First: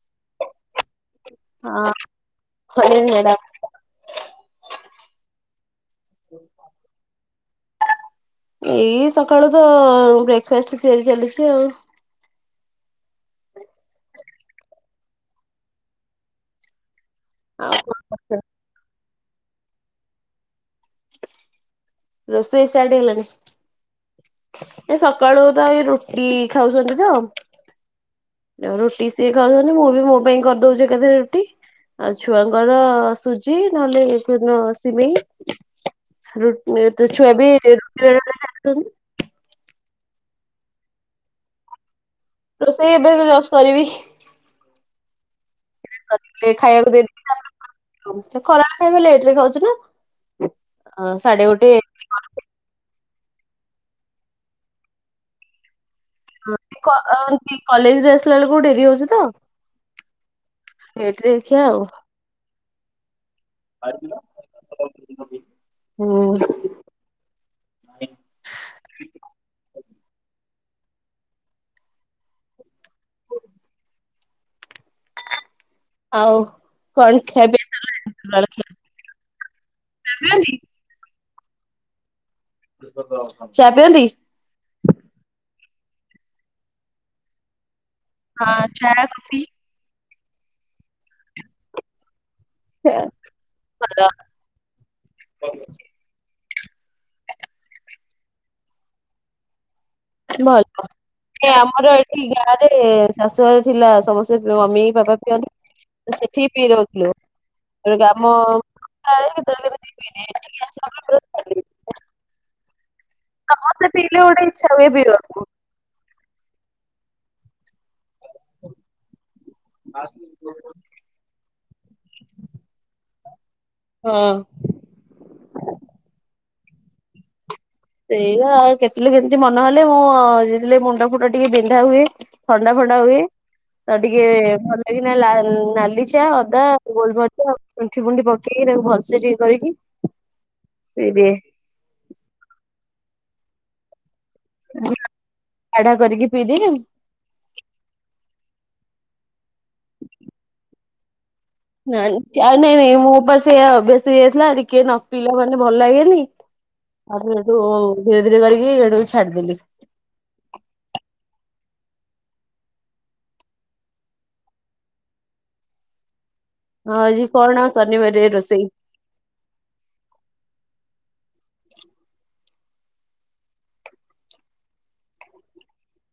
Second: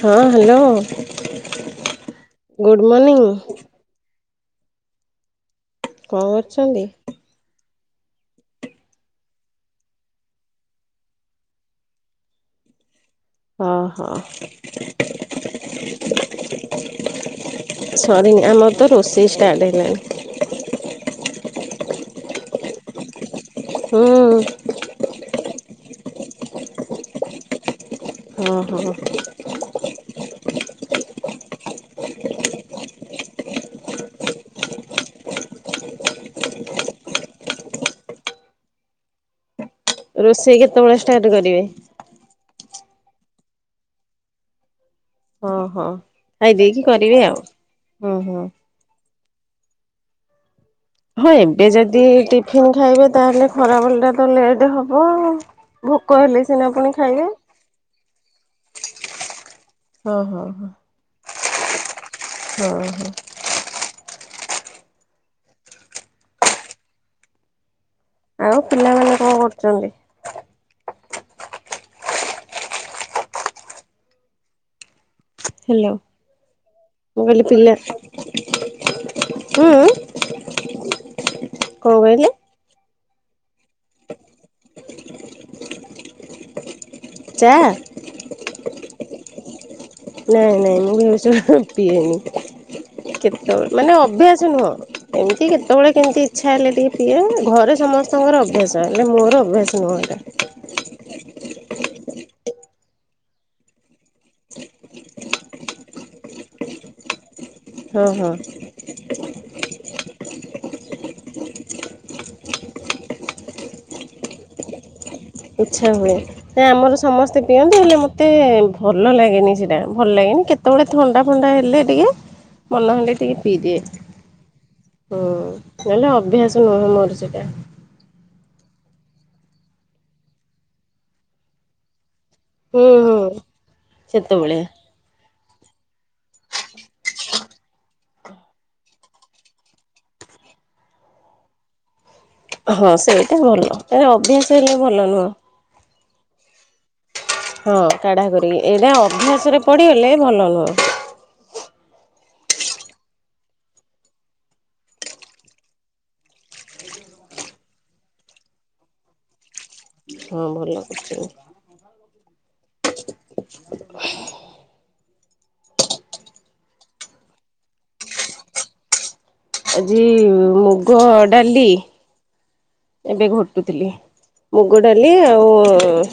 ହଁ ହ୍ୟାଲୋ ହଁ ଗୁଡ଼୍ ସକାଳେ ମର୍ନିଂ ମ୍ୟାଡାମ କଣ କରୁଛନ୍ତି ଏଇ ସକାଳୁ ତ ବ୍ରେକ୍ଫାଷ୍ଟ ସତିଆରି ଚାଲିଛି ଆଉ ହଁ ହଁ ଆଉ ସରି ଆମର ତ ରୋଷେଇ ଷ୍ଟାର୍ଟ ହେଲାଣି ରୋଷେଇ ଷ୍ଟାର୍ଟ ହେଇଗଲାଣି ହୁଁ ଏ ସକାଳୁ ତ ଏ ରୁଟି ଖାଉଛନ୍ତି ତ ଓହୋ। ରୁଟି ସିଏ ଖାଉଛନ୍ତି ହେଲେ ମୁଁ ବି ମୋ ପାଇଁ କରିଦଉଛି ଏକାଥରେ ରୁଟି ଆଉ ଛୁଆଙ୍କର ସୁଜି ନହେଲେ ସିମେଇ ର ଏ ତୁଛ ବି ରୋଷେଇ କେତେବେଳେ ଷ୍ଟାର୍ଟ କରିବେ ରୋଷେଇ ଏବେ ଜ-ଜଷ୍ଟ କରିବି। ହଁ ହଁ। ଖାଇ ଦେଇକି ଖାଇବାକୁ କରିବେ ଆଉ ହୁଁ ଦେଇ ହୁଁ। [inaudible] ଖରାବେଳେ ଆମେ ଲେଟରେ ଖାଉଚୁ ନା। ହଁ ସାଢେ ଗୋଟେ ଏବେ ଯଦି ଟିଫିନ ଖାଇବେ ତାହେଲେ ଖରାବେଳଟା ତ ଲେଟେ ହବ ଆଉ। ଭୋକ ହେଲେ କଅ କି କଲେଜରୁ ଆସିଲା ବେଳକୁ ଡେରି ହୋଉଚି ତ। ଓହୋ ହୋ। ଲେଟରେ ଖିଆ ଆଉ। ହଁ ହଁ। ହୁଁ। ଆଉ ପିଲାମାନେ କଣ କରୁଚନ୍ତି? ହେଲୋ। ଆଉ କଣ ଖିଆପିଆ ସରଲାଣି। ହୁଁ [unintelligible] କଣ କହିଲେ? ଚା ପିଅନ୍ତି? ଚାଆ? ହଁ ଚାଆ ଆଉ କଫି। ନାଇଁ ନାଇଁ ମୁଁ ଏ ଚାହାଁ ପିଏନି। ଭଲ। କେତୋଳେ ମାନେ ଅଭ୍ୟାସ ନୁହଁ ଏମିତି କେତୋବେଳେ କେମତି ଇଚ୍ଛା ହେଲେ ଟିକେ ପିଏ ଘରେ ସମସ୍ତଙ୍କର ଅଭ୍ୟାସ ହେଲେ ମୋର ଅଭ୍ୟାସ ନୁହଁ ଏକା। ନଇ କ ଏଇ ଆମର ଏଠି ଗାଁରେ ଶାଶୁଘର ଥିଲା ସମସ୍ତେ ପଅ ମମି, ପାପା ପିଅନ୍ତି ସେଠି ପିଇ ଦୋଉଥୁଲୁ। ହଁ ଗ୍ରାମ ହଁ [unintelligible] କେତୋଳେ କେମିତି ପିଇଦିଏ ଏଠିକି ଆସିଲା ପରେ ପରେ ଛାଡଦେଲି। ସମସ୍ତେ ପିଇଲେ ଗୋଟେ ଇଚ୍ଛା ହୁଏ ପିଇବାକୁ। ଇଚ୍ଛା ହୁଏ ନାଇ ଆମର ସମସ୍ତେ ପିଅନ୍ତି ହେଲେ ମ ମତେ ଭଲ ଲାଗେନି ସେଟା ଭଲ ଲାଗେନି କେତୋଳେ ଥଣ୍ଡା ଫଣ୍ଡା ହେଲେ ଟିକେ ମନ ହେଲେ ଟିକେ ପିଇଦିଏ। ହଁ। ହୁଁ ନହେଲେ ଅଭ୍ୟାସ ନୁହେଁ ମୋର ସେଟା। ସେଇଆ ଆଉ କେତୋଳେ କେମତି ମନ ହେଲେ ମୁଁ ଯେତେଲେ ମୁଣ୍ଡ ଫୁଟ ଟିକେ ବିନ୍ଧା ହୁଏ ଥଣ୍ଡା ହୁଁ ଫଣ୍ଡା ହୁଏ ହୁଁ ତ ଟିକେ ସେତେବେଳେ ଭଲ ଏଇନା ଲା ନାଲି ଚା ଅଦା, ଗୋଲମରିଚା, ସୁଣ୍ଠି ଫୁଣ୍ଠି ପକେଇକି ତାକୁ ଭଲସେ ଟିକେ କରିକି ସେଇ ଏବେ ହଁ ସେଇଟା ଭଲ ଚାହା ଅଭ୍ୟାସ ହେଲେ ଭଲ ନୁହଁ। ଚାଟା କରିକି ପିଇଦିଏ। ହଁ କାଢ଼ା କରିକି ଏଇଟା ଅଭ୍ୟାସରେ ପଢଡ଼ିଗଲେ ଭଲ ନୁହଁ। ନାଇଁ ଆଉ ଚା ନାଇଁ ନାଇଁ ମୋ ପା ସେୟା ଅଭ୍ୟାସ ହେଇଯାଇଥିଲା ଟିକିଏ ନ ପିଇଲା ମାନେ ଭଲ ଲାଗେନି। ଆଉ ହେଇଠୁ ଧୀରେ ଧୀରେ କରିକି ହେଠୁ ଛାଡିଦେଲି। ହଁ ଭଲ କରିଚ। ହଁ ଆଜି କଅଣ ସନିିବାରିଆ ରୋଷେଇ? ଆଜି ମୁଗ ଡାଲି। ଏ ଟିକେ ଘୋଟୁଥିଲି ମୁଗ ଡାଲି ଆଉ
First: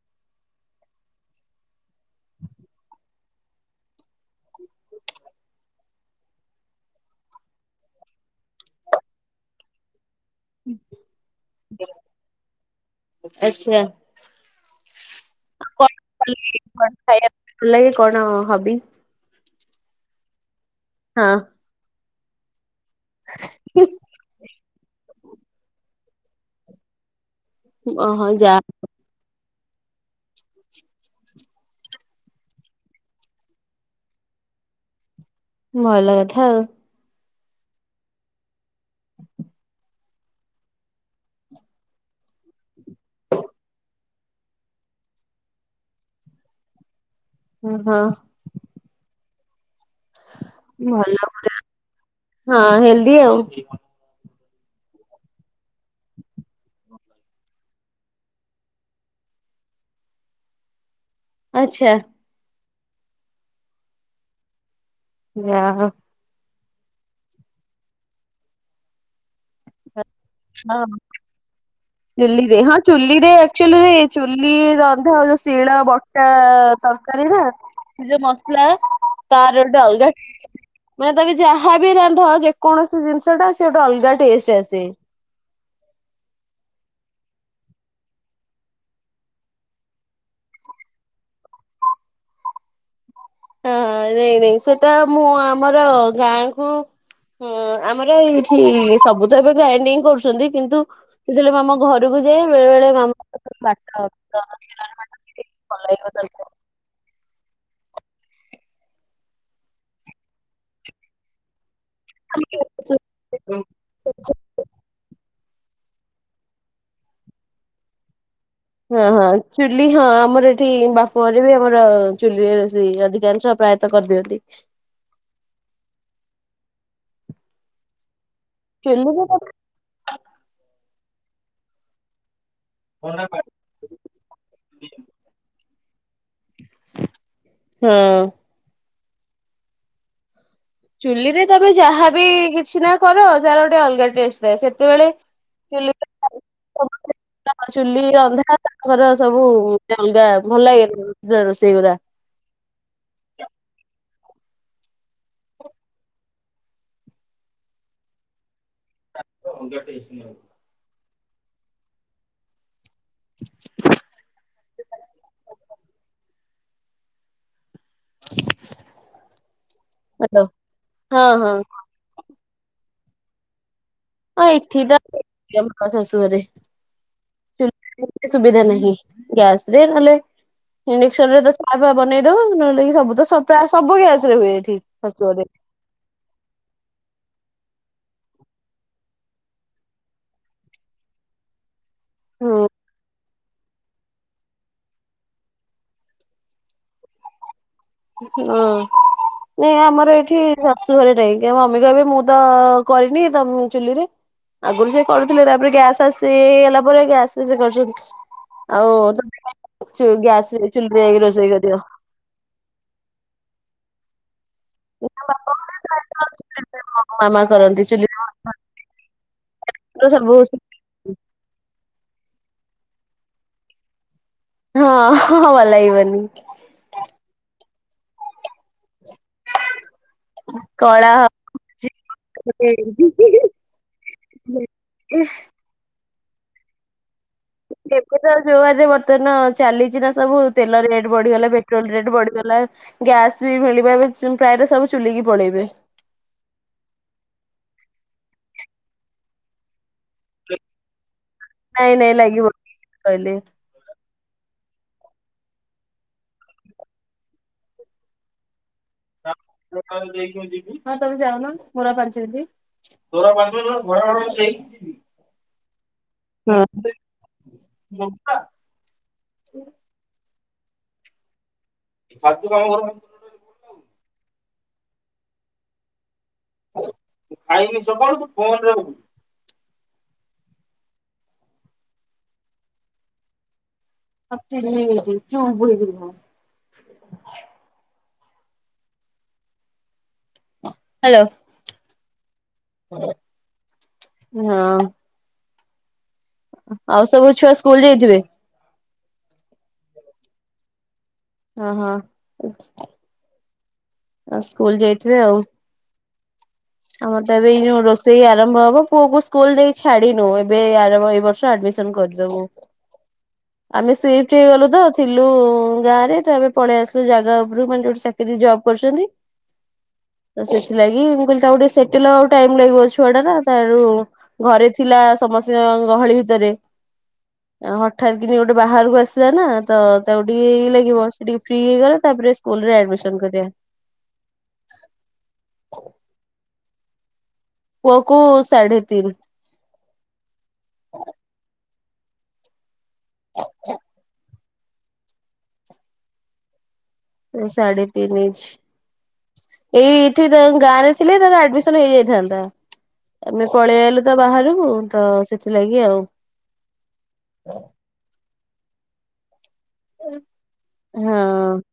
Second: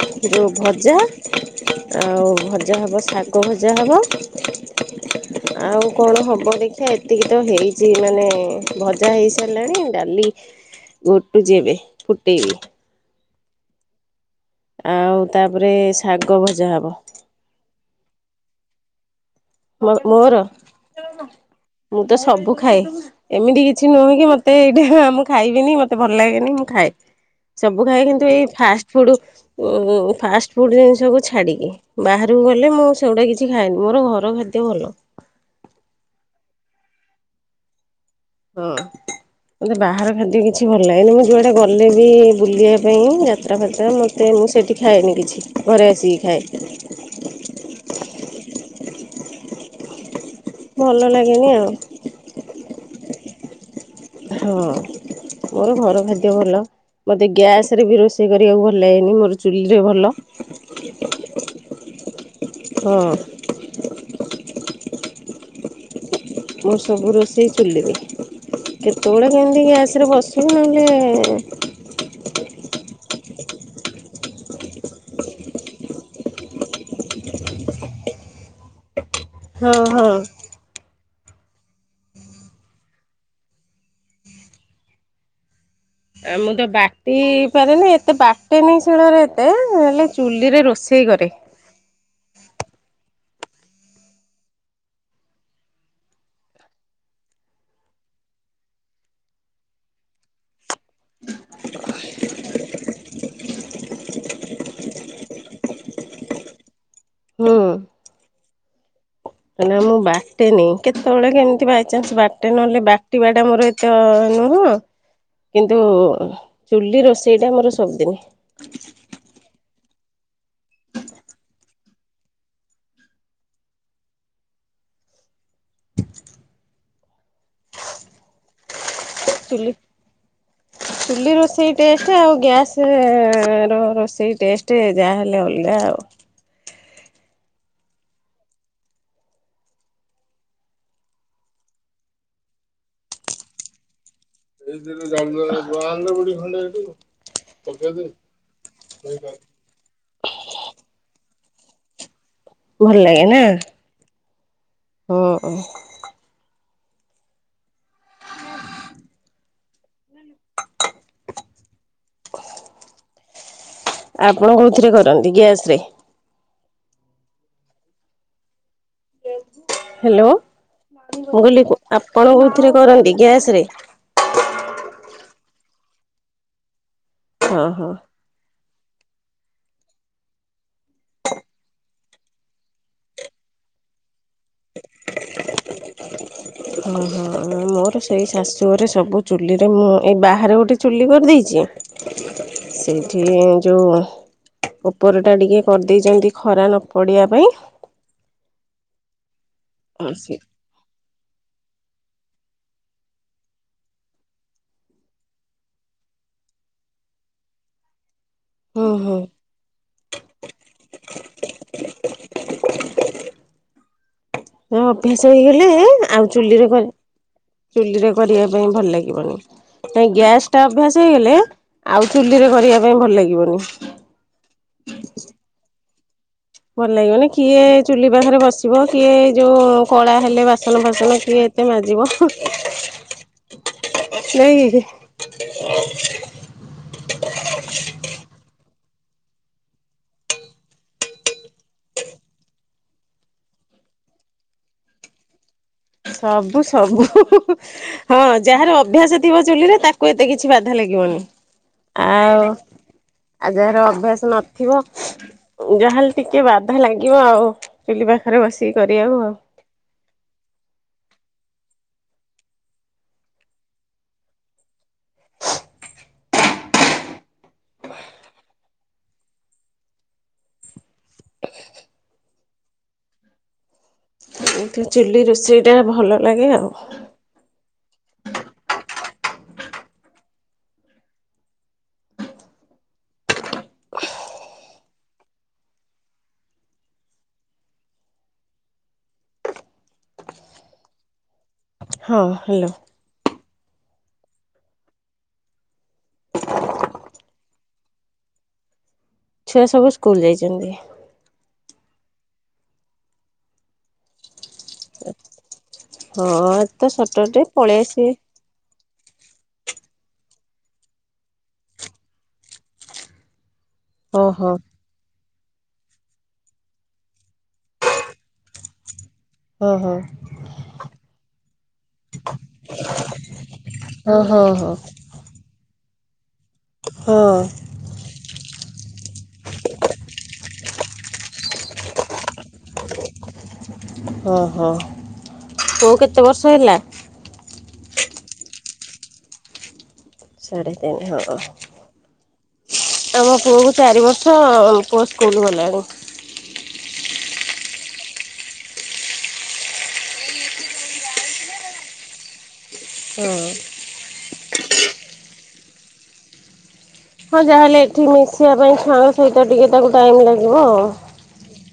ସେ ଯୋଉ ଭଜା। ଆଉ ଭଜା ହବ ଶାଗ ଭଜା ହବ। ହ ଆଉ କଣ ହବ ଦେଖିଆ ଏତିକି ତ ହେଇଚି ମାନେ ଭଜା ହେଇସାରଲାଣି ଡାଲି ଘୋଟୁଚି ଏବେ ଫୁଟେଇବି। ଆଛା। ଆଉ ତାପରେ ଶାଗ ଲାଗେ ଭଜା କଣ ହବ। ଖାଇବା ଲାଗେ କଣ ହବି? ମୋର ହଁ ମୁଁ ତ ସବୁ ମୁ ଖାଏ ଏମିତି କିଛି ନୁହେଁ କି ମତେ ଏଇଟା ମୁଁ ଖାଇବିନି ମତେ ଭଲ ଲାଗେନି ମୁଁ ଖାଏ। ସବୁ ଖାଇ ଓହୋ କିନ୍ତୁ ଏଇ ଯା ଫାଷ୍ଟ ଫୁଡ ଫାଷ୍ଟ ଫୁଡ ଜିନିଷକୁ ଛାଡ଼ିକି। ବାହାରକୁ ଗଲେ ମୁଁ ସେଗଟା କିଛି ଖାଏନି ମୋର ଘର ଖାଦ୍ୟ ଭଲ। ଭଲ କଥା ଆଉ ହଁ ମୋତେ ବାହାର ଖାଦ୍ୟ କିଛି ଭଲ ଲାଗେନି ମୁଁ ଯୁଆଡେ ଗଲେ ବି ବୁଲିବା ପାଇଁ ଯାତ୍ରା ଫ୍ରାତ୍ରା ମତେ ସେ ମୁଁ ସେଇଠି ଖାଏନି କିଛି ଘରେ ଆସିକି ଖାଏ। ହ ହଁ ଭଲ ଲାଗେନି ଆଉ ହଁ ହେଲଦି ଆଉ ହଁ ମୋର ଘର ଖାଦ୍ୟ ଭଲ। ମତେ ଗ୍ୟାସ ରେ ବି ରୋଷେଇ କରିବାକୁ ଭଲ ଲାଗେନି ମୋର ଚୁଲିରେ ଭଲ। [inaudible] ଆଚ୍ଛା ହଁ ନାଁ ମୁଁ ସବୁ ରୋଷେଇ ଚୁଲିବି କେତେବେଳେ କେମିତି ଗ୍ୟାସ୍ରେ ବସ ସେ ହଁ। ଆେ [inaudible] ଚୁଲିରେ ହଁ ଚୁଲିରେଚୁଆଲିରେ ଚୁଲି ରନ୍ଧାଉ ଯୋଉ ଶିଳ ବ ଟ ତରକାରୀ ନା ସେ ଯୋଉ ମସଲା ତାର ହଁ ଗୋଟେ ଅଲଗା ହଁ ମାନେ ତମେ ଯାହାବି ରାନ୍ଧ ଯେକୌଣସି ଜିନିଷ ଟା ସେ ଗୋଟେ ଅଲଗା ଟେଷ୍ଟ ଆସେ। ଆଉ ମୁଁ ତ ବାଟି ପାରେନି ଏତେ ବାଟେନି ଶିଳରେ ଏତେ ହେଲେ ଚୁଲିରେ ରୋଷେଇ କରେ। ହ ନାଇଁ ନାଇଁ ସେଟା ମୁଁ ଆମର ଗାଁ କୁ ହୁଁ ଆମର ଏଇଠି ସବୁ ତ ଏବେ ଗ୍ରାଇଣ୍ଡିଙ୍ଗ କରୁଛନ୍ତି କିନ୍ତୁ ସେତେବେଳେ ଆମ ଘରକୁ ଯାଏ ବେଳେ ବେଳେ ମାମା ବାଟ ଭଲ ହୁଁ କ ନା ମୁଁ ବାଟେନି କେତେବେଳେ କେମିତି ବା- ଚାନ୍ସ ବାଟଟା ନହେଲେ ବାଟି ବାଟା ମୋର ଏତ ତରକାରୀ। ନୁହଁ କିନ୍ତୁ ଚୁଲି ରୋଷେଇଟା ଆମର ସବୁଦିନି। ହଁ ହଁ ଚୁଲି ହଁ ଆମର ଏଠି ବାପ ଘରେ ବି ଆମର ଚୁଲିରେ ରୋଷଇ ଅଧିକାଂଶ ପ୍ରାୟତଃ କରିଦିଅନ୍ତି। [inaudible] କେନ୍ଦୁ [unintelligible] ଚୁଲି ଚୁଲି ରୋଷେଇ ଟେଷ୍ଟ ଆଉ ଗ୍ୟାସ ର ରୋଷେଇ ଟେଷ୍ଟ ଟେ ଯାହା ହେଲେ ଅଲଗା ଆଉ। ହଁ ଚୁଲିରେ ତମେ ଯାହାବି କିଛି ନା କର ତାର ଗୋଟେ ଅଲଗା ଟେଷ୍ଟ। ସେତେବେଳେ ଚୁ ଚୁଲି ରନ୍ଧା ତାଙ୍କର ସବୁ ଅଗା ଭଲ ଲାଗେ ରୋଷେଇ ଗୁରା। ଭଲ ଲାଗେ ନା? ହୁଁ ହାେଇସଉ [inaudible] ଆପଣ କୋଉଥିରେ କରନ୍ତି ଗ୍ୟାସ ରେ? ହ ହ୍ୟାଲୋ ମୁଁ ହଁ ହଁ କହିଲି ଆପଣ କୋଉଥିରେ କରନ୍ତି ଗ୍ୟାସ ରେ? ହଁ ଏଠି ତ ଶାଶୁ ଘରେ। ହଁ ହଁ। ସୁବିଧା ନାହିଁ ଗ୍ୟାସ ରେ ନହେଲେ ଇଣ୍ଡକ୍ସନ ରେ ତ ଚା ଫା ବନେଇ ଦଉ ନହେଲେ ସବୁ ତ ପ୍ରାୟ ସବୁ ଗ୍ୟାସ ରେ ହୁଏ ଏଠି। ଶାଶୁ ଘରେ। ହଁ ହଁ। ମୋର ସେଇ ଶାଶୁଘରେ ସବୁ ଚୁଲିରେ ମୁଁ ଏଇ ବାହାରେ ଗୋଟେ ଚୁଲି କରିଦେଇଛି। ହୁଁ ସେଇଠି। ସେ ଯୋଉ ଉପରଟା ଟିକେ କରିଦେଇଛନ୍ତି ଖରା ନ ପଡ଼ିବା ପାଇଁ। ହଁ ନ ହଁ ଆମର ସେ ଏଇଠି ଶାଶୁ ଘରେ ଟାଇଁ ମମି କହିବେ ମୁଁ ତ କରିନି ତମ ଚୁଲିରେ। ଆଗରୁ ସେ କରୁଥିଲେ ତାପରେ ଗ୍ୟାସ୍ ଆସିଇଗଲା ପରେ ଗ୍ୟାସ ବି ସେ କରୁଛନ୍ତି। ଆଉ ହୁଁ ହୁଁ ଗ୍ୟାସ ଚୁଲିରେକି ରୋଷେଇ କରିବ। ହ ଅଭ୍ୟାସ ହେଇଗଲେ ଆଉ ଚୁଲିରେ କରେ। ମାମା କରନ୍ତି ଚୁଲିରେ କରିବା ପାଇଁ ଭଲ ଲାଗିବନି କାଇ ସବୁ ହଁ ଗ୍ୟାସ୍ ଟା ଅଭ୍ୟାସ ହେଇଗଲେ ଆଉ ଚୁଲିରେ କରିବା ପାଇଁ ଭଲ ଲାଗିବନି। ହଁ ହଁ ଭଲ ଲାଗିବନି ଭଲ ଲାଗିବନି କିଏ ଚୁଲି ପାଖରେ ବସିବ କିଏ ଏଇ ଯୋଉ କଳା। ହେଲେ ବାସନ କଳା ବାାସନ କିଏ ଏତେ ହଉଛି ମାଜିବ। ନେଇ। ଏବେ ତ ଯୋଉଆରେ ବର୍ତ୍ତମାନ ଚାଲିଛି ନା ସବୁ ତେଲ ରେଟ୍ ବଢିଗଲା ପେଟ୍ରୋଲ ରେଟ୍ ବଢିଗଲା। ଗ୍ୟାସ ବି ମିଳିବ ଏ ପ୍ରାୟତ ସବୁ ଚୁଲିକି ପଳେଇବେ। ସବୁ ସବୁ ହଁ ଯାହାର ଅଭ୍ୟାସ ଥିବ ଚୁଲିରେ ତାକୁ ଏତେ କିଛି ବାଧା ଲାଗିବନି। ନାଇଁ ନାଇଁ ଆଉ ଲାଗିବ କହିଲେ। ଆଉ ଯାହାର ଅଭ୍ୟାସ ନଥିବ। ଯାହାେଲେ ଟିକେ ବାଧା ଲାଗିବ ଆଉ ଚୁଲି ପାଖରେ ବସିକି କରିବାକୁ ଆଉ ହଁ ତମେ ଯାଉନୁର ପୁରା ପାଞ୍ଚ ମିନ୍ତି। [unintelligible] ହଁ। ଫାର୍ ତୁ କାମ କର ଏ ଚିଲ୍ଲି ରୋଷେଇଟା ଭଲ ଲାଗେ ଆଉ ଖାଇକି ସବୁଳୁ ଫୋନ ରେ ସବ ଚିଲ୍ଲି ଚୁଭ [inaudible] ହ୍ୟାଲୋ। ହଁ ହ୍ୟାଲୋ। ହଁ। ଆଉ ସବୁ ଛୁଆ ସ୍କୁଲ ଯାଇଥିବେ? ଛୁଆ ସବୁ ସ୍କୁଲ ଯାଇଛନ୍ତି। ହଁ ହଁ। ଆଉ ସ୍କୁଲ ଯାଇଥିବେ ଆଉ ହଁ। ତ ଆମର ତ ସଟରଡେ ଏବେ ଏଇ ପଳେଇ ଆସିବେ। ରୋଷେଇ ଆ ଆରମ୍ଭ ହବ ପୁଅକୁ ସ୍କୁଲ ଦେଇ ଛାଡିିନୁ ଏବେ ଏ ବର୍ଷ ଆମିସନ କରିଦବୁ ଆମେ ହଁ ସିଫ୍ଟ ହଁ ହେଇଗଲୁ ତ ଥିଲୁ ଗାଁରେ ତ ଏେ ପଳେଇ ଆସିଲୁ ଜାଗା ଉପରୁ ମାନେ ଯୋଟେ ଚାକିର ଜବ କରୁଛନ୍ତି ହଁ ହଁ ତ ସେଥିଲାଗି ମୁଁ କ ତା ଗ ଟଟେ ସେଟେଲ ଆଉ ଟାଇମ୍ ଲାଗିବ ଛୁଆ ଟା ତ ରରୁ ହଁ ହଁ ଘରେ ହଁ ଥିଲା। ସମସ୍ତଙ୍କ ଗହଳି ଭିତରେ ହଁ ହଠାତ୍ କିିନ ଗୋଟେ ବାହାରକୁ ଆସିଲା ନା ତ ତାକୁ ଟିକେଇ ଲାଗିବ ସେ ଟିକେ ଫ୍ରି ହେଇଗଲା ତାପରେ, ସ୍କୁଲ ରେ ଆଡମିସନ କରିବା। ଓ ହୋ କୋଉ କେତେ ବର୍ଷ ହେଲା? ପୁଅକୁ ସାଢ଼େ ତିନି। ସାଢେ ତିନି ହଁ ଆମ ପୁଅ କୁ ଚାରି ବର୍ଷ। ହ ପୁଅ ସ୍କୁଲ ଗଲାନି। ସାଢ଼େତିନ ଇଞ୍ଚ। ଏଇ ଏଠି ତାଙ୍କ ଗାଁ ରେ ଥିଲେ ତାର ଆଡମିସନ ହେଇଯାଇଥାନ୍ତା। ଆମେ ପଳେଇ ଆଇଲୁ ତ ବାହାରୁ ତ ସେଥିଲାଗି ଆଉ। ହଁ ଯାହାହେଲେ ଏଠି ମିଶିବା ପାଇଁ ଛୁଆଙ୍କ ସହିତ ଟିକେ ତାକୁ ଟାଇମ ଲାଗିବ ଆଉ। ହଁ।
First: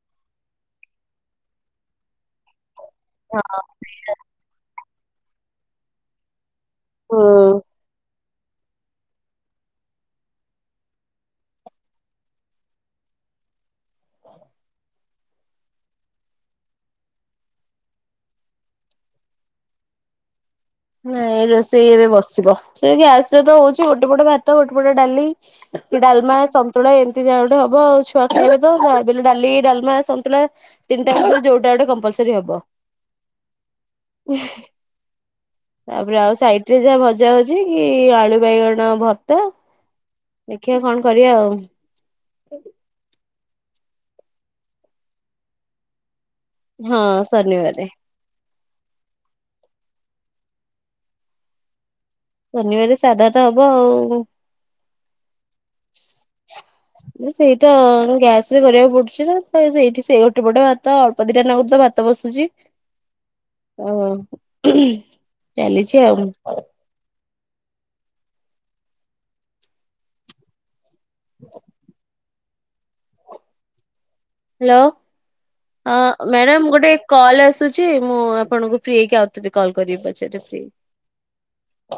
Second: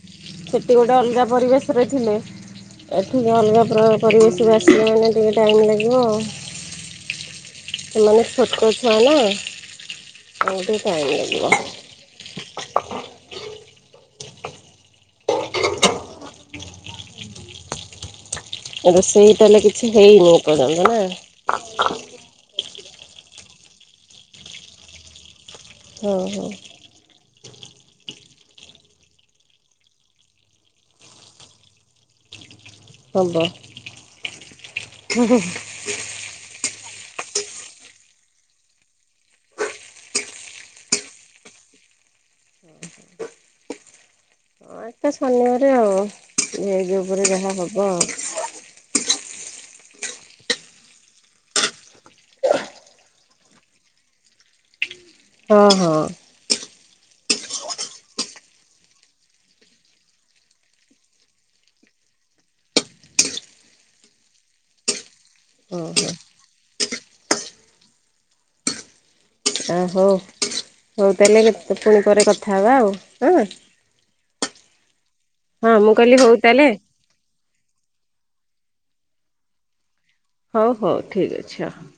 ସେଠି ଗୋଟେ ଅଲଗା ପରିବେଶରେ ଥିଲେ ଏଠିକି ଅଲଗା ପରିବେଶ ଆସିଲା ମାନେ ଟିକିଏ ଟାଇମ୍ ଲାଗିବ ଆ ହୁଁ। ମାନେ ଛୋଟ ଛୁଆ ନା ମତେ ଟାଇମ୍ ଲାଗିବ। ରୋଷେଇଇ ତାହଲେ କିଛି ହେଇନି? [unintelligible] ନାଁ ଏଇ ରୋଷେଇ ଏବେ ବସିବ। ସେ ଗ୍ୟାସ ରେ ତ ହଉଛି ଗୋଟେ ପଟ ଭାତ ଗୋଟେ ପଟ ଡାଲି ହଁ ଡାଲମା। ପତୁଳା ଏମିତିା ଗଟେ ହବ ଆଉ ଛୁଆ ଖାଇବେ ତ ଡାଲି ଡାମା ସୁ ତିନଟା ଯୋଉଟା ଗୋେ କମ୍ପଲରି ହବ। ହବ ହୁ ହୁ। ତାପରେ ଆଉ ସାଇଟ ରେ ଯାହା ଭଜା ହଉଛି କି ଆଳୁ ବାଇଗଣ ଭର୍ତ୍ତା। ଦେଖିବା କଣ କରିବା ଆଉ? ହୁଁ। ହଁ ଏଇ ଶନିବରେ ଆଉ ହଁ ଉପରେ ଯାହା ଶନିବାରେ ହବ ଆଉ। ଶନିବାର ସାଧା ତ ହବ ଆଉ ହଁ ହଁ। ସେଇଟା ଗ୍ୟାସ ରେ କରିବାକୁ ପଡୁଛି ନା ସେଇଠି ସେ ଗୋଟେ ପଟେ ଭାତ। ପଦିଟା ନାଗର ତ ଭାତ ବସୁଛି। ଓ ହଁ ଚାଲିଛି ହଁ ଆଉ ମୁଁ ଆ ହଉ ହଉ ତାହେଲେ କେ ପୁଣି ପରେ କଥା ହେବା ଆଉ ହଁ। ହ୍ୟାଲୋ ମୁଁ ହଁ କହିଲି ହଉ ତାହେଲେ ମ୍ୟାଡ଼ାମ ଗୋଟେ କଲ୍ ଆସୁଛି ମୁଁ ଆପଣଙ୍କୁ ଫ୍ରି ହେଇକି ଆଉଥରେ କଲ୍ କରିବି। ପଛରେ ଫ୍ରି ହଉ ହଉ ଠିକ୍ ଅଛି ହ ହ।